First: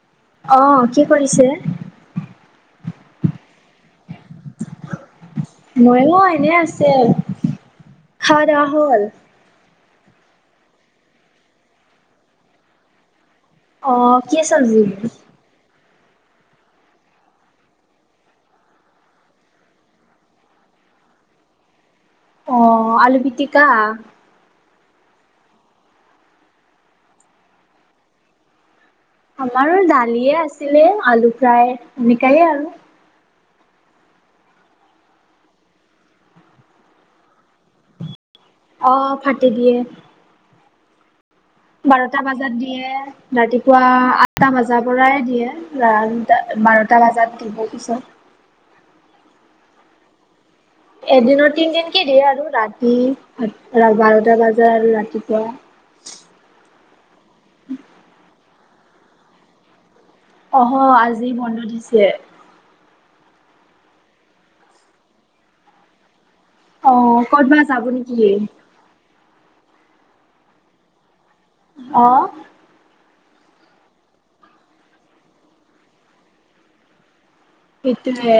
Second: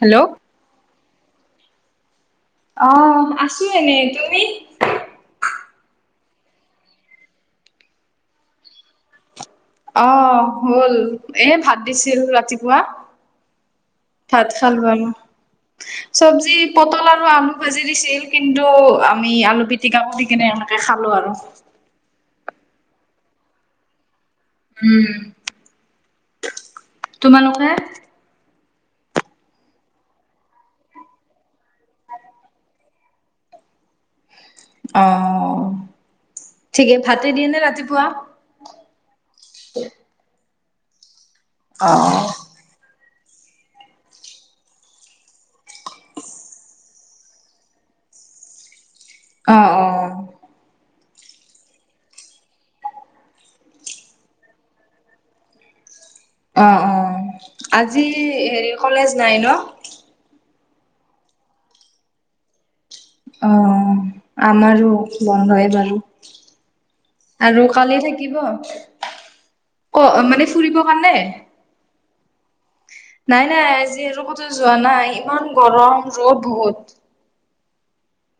Hello, অ, কি কৰিছে? অ, আছো এনেই তুমি? ময়ো এনে আছে, খোৱা দা, হ'ল? অ, হ'ল, এই ভাত দিছিল ৰাতিপুৱা। অ', কি ভাত চব্জি? খালোঁ, আৰু। চব্জি পটল আৰু আলু ভাজি দিছিল, কিন্তু আমি আলু পি পিটিকা পুতি, কেনে এনেকে খালো আৰু। অ, আলু পিটিকা? হম, তোমালোকে? আমাৰো দালিয়ে আছিলে, আলু ফ্ৰাই সেনেকাইে আৰু। অ, ঠিকে ভাতে দিয়ে নে ৰাতিপুৱা? অ, ভাতে দিয়ে। অ বাৰটা বাজাত দিয়ে, ৰাতিপুৱা আঠটা বাজাৰ পৰাই দিয়ে। ৰানদা, বাৰটা বজাত দিব পিছত। অ, অ, এদিনত তিনদিনকে দিয়ে আৰু ৰাতি বাৰটা বজাত আৰু ৰাতিপুৱা অ, অ, আজি হেৰি কলেজ নাই ন'? অ, হ, আজি বন্ধ দিছে। অ, আমাৰো বন্ধই বাৰু। অ', ক'তবা আৰু যাব কালি নেকি? থাকিব, অ, মানে ফুৰিব কাৰণে? অ, নাই, নাই, আজি কতো যোৱা নাই, ইমান গৰম ৰ'দ বহুত। সেইটোৱে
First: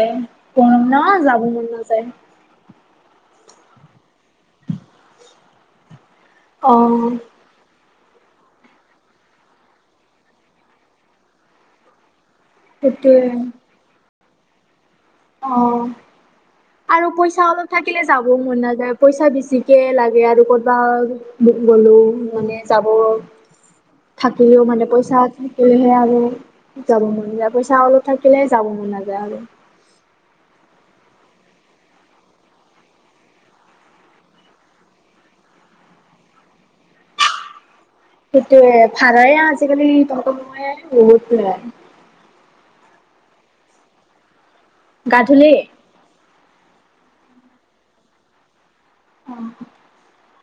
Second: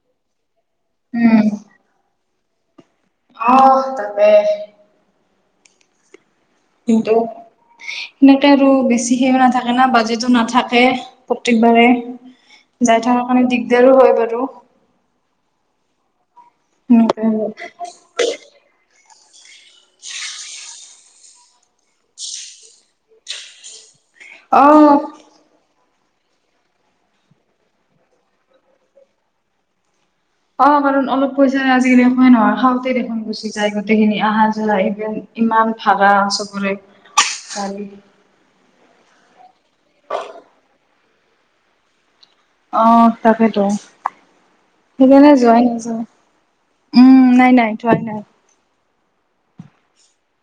গৰম ন, উম যাবই মন নাযায়। অহ, তাতে। কিন্তু অ'। সেনেকে আৰু বেছি সে, নাথাকে না, বাজেটো নাথাকে। প্ৰত্যেকবাৰে যাই সেইটোৱে। থকাৰ কাৰণ, দিক দাৰো হয় বাৰু। অ, আৰু পইচা অলপ থাকিলে যাবও মন নাযায় পইচা বেছিকে লাগে আৰু কতবা- মন গলেও মানে যাব, অ থাকিলেও মানে পইচা- বুলিহে আৰু, যাব মন যায় পইচা অলপ থাকিলে যাব মন নাযায় আৰু। অ' বাৰু অলপ পইচা আজিকালি সমাই নহয় খাওঁতে দেখোন গুচি যায় গোটেইখিনি আহা যোৱা ই ইমান ভাৰা চবৰে, কালি। সেইটোয়ে ভাৰাই আজিকালি বহুত লয়। অহ তাকেইতো, গা সেইকাৰণে ধূলি? যোৱাই নাযায়। উম নাই নাই যোৱাই নাই। অহ।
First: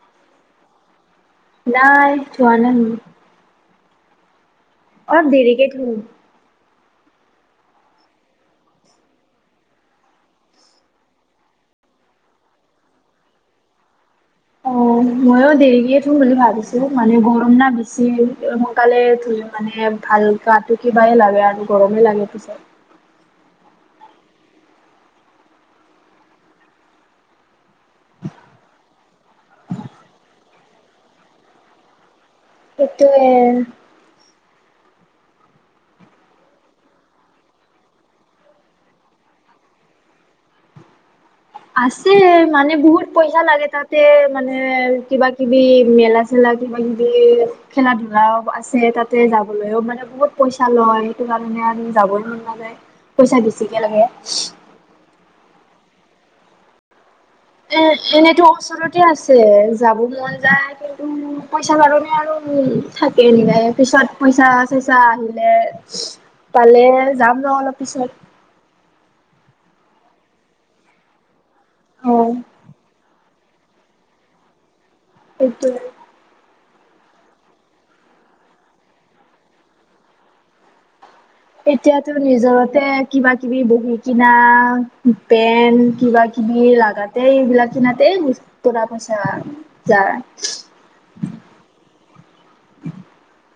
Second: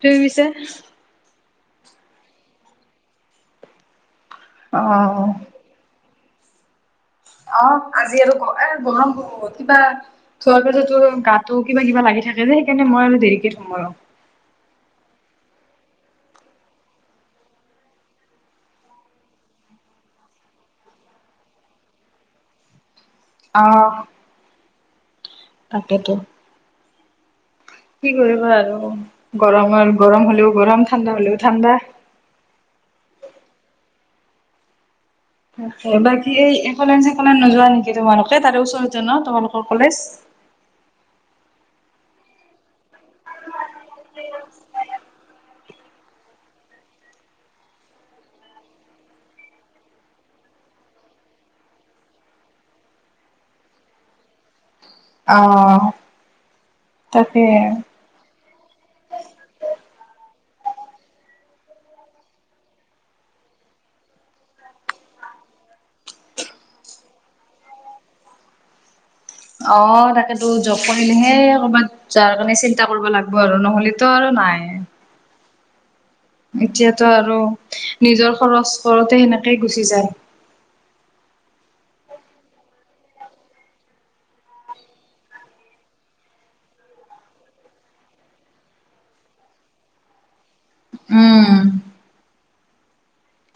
তুমি পিছে? নাই যোৱা নাই। অলপ অ দেৰিকে ধুম। অ আজি আৰু এ গৰম বহুত কিবা- ধোৱাৰ পিছতো গাতটো কিবা কিবা লাগি থাকে যে সেইকাৰণে মই অলপ দেৰিকে ধুম আৰু। অ ময়ো দেৰিকে ধুম বুলি ভাবিছো মানে গৰম না বেছি সোনকালে ধুলে- মানে ভাল গাটো কিবাই লাগে আৰু গৰমে লাগে পিছে। অহ। তাকেতো। কি কৰিবা আৰু, গৰমৰ গৰম হ'লেও গৰম ঠাণ্ডা হ'লেও ঠাণ্ডা। সেইটোৱে। বাকী এই একলেন চেকলেন নোযোৱা নেকি তোমালোকে তাৰে ওচৰতে না তোমালোকৰ কলেজ। আছে মানে বহুত পইচা লাগে তাতে মানে কিবা কিবি মেলা- খেলা কিবাকিবি খেলা ধূলাও আছে তাতে যাবলৈও মানে বহুত- পইচা লয় সেইটো কাৰণে আৰু যাবোও মন নাযায়, পইচা বেছিকে লাগে। অহ, তাকে। এ এনেতো ওচৰতে আছে যাব মন যায় কিন্তু পইচা কাৰণে আৰু- থাকে নিবাই পিছত পইচা চইচা আহিলে- পালে যাম ৰ অলপ পিছত। অ তাকেতো জব কৰিলেহে কৰবাত অ যোৱাৰ কাৰণে চিন্তা কৰিব লাগিব- আৰু নহ'লেতো আৰু নাই। সেইটোৱে। এতিয়াতো আৰু নিজৰ খৰচ পৰতে সেনেকেই গুচি যায়। এতিয়াতো নিজৰতে কিবা কিবি বহী কিনা পেন কিবা কিবি- কিবি লগাতে এইবিলাক কিনাতে পইচা যায়। উম।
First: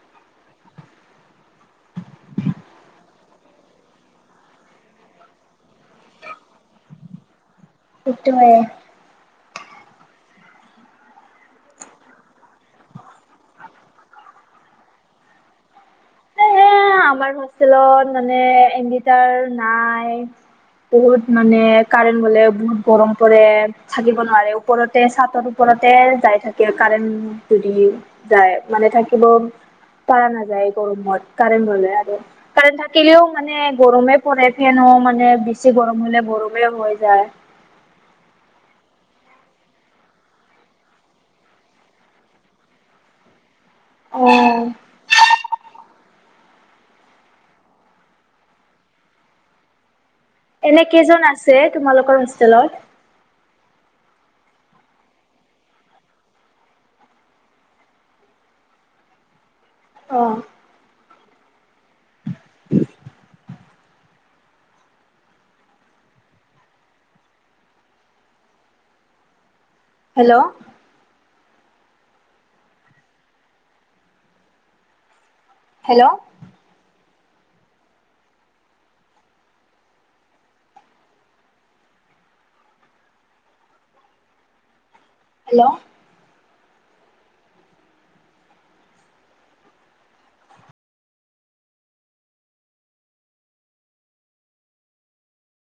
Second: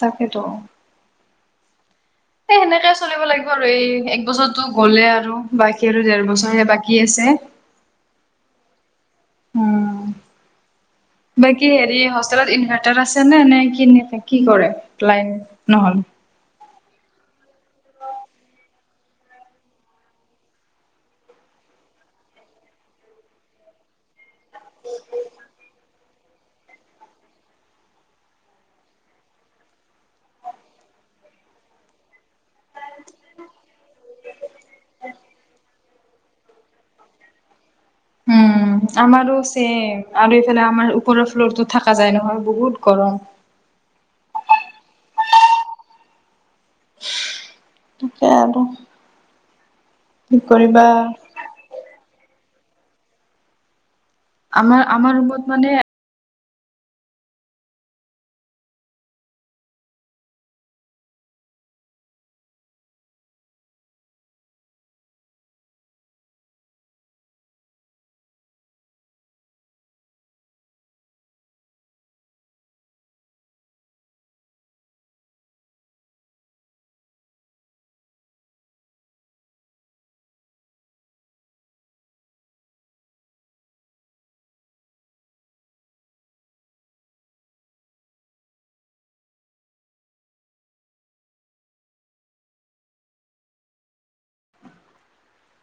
তাকেতো। এই সেনেকে চলিব লাগিব আৰু এই এক বছৰটো গ'লেই আৰু বাকী আৰু দেৰ বছৰহে বাকী আছে। সেইটোৱে। উম, বাকী হেৰি হোষ্টেলত ইনভাৰ্টাৰ আছে নে নে কি কি কৰে? লাইন নহ'লে। এ আমাৰ হোষ্টেলত মানে এনভেটাৰ নাই। বহুত মানে কাৰেণ্ট গলে বহুত গৰম পৰে। থাকিব নোৱাৰে ওপৰতে চাদৰ ওপৰতে যাই থাকে- কাৰেণ্ট যদি যায় মানে থাকিব পাৰা নাযায়। গৰমত কাৰেণ্ট গ'লে আৰু। কাৰেণ থাকিলেও মানে গৰমে পৰে, ফেনো মানে বেছি গৰম হ'লে গৰমে হৈ যায়। উম আমাৰো ছেম আৰু এইফালে আমাৰ ওপৰৰ ফ্লৰটো থাকা যায় নহয়। বহুত গৰম অঁ তাকে আক এনে কেইজন আছে তোমালোকৰ হোষ্টেলত? আমাৰ আমাৰ ৰুমত মানে অঁ। Hello hello hello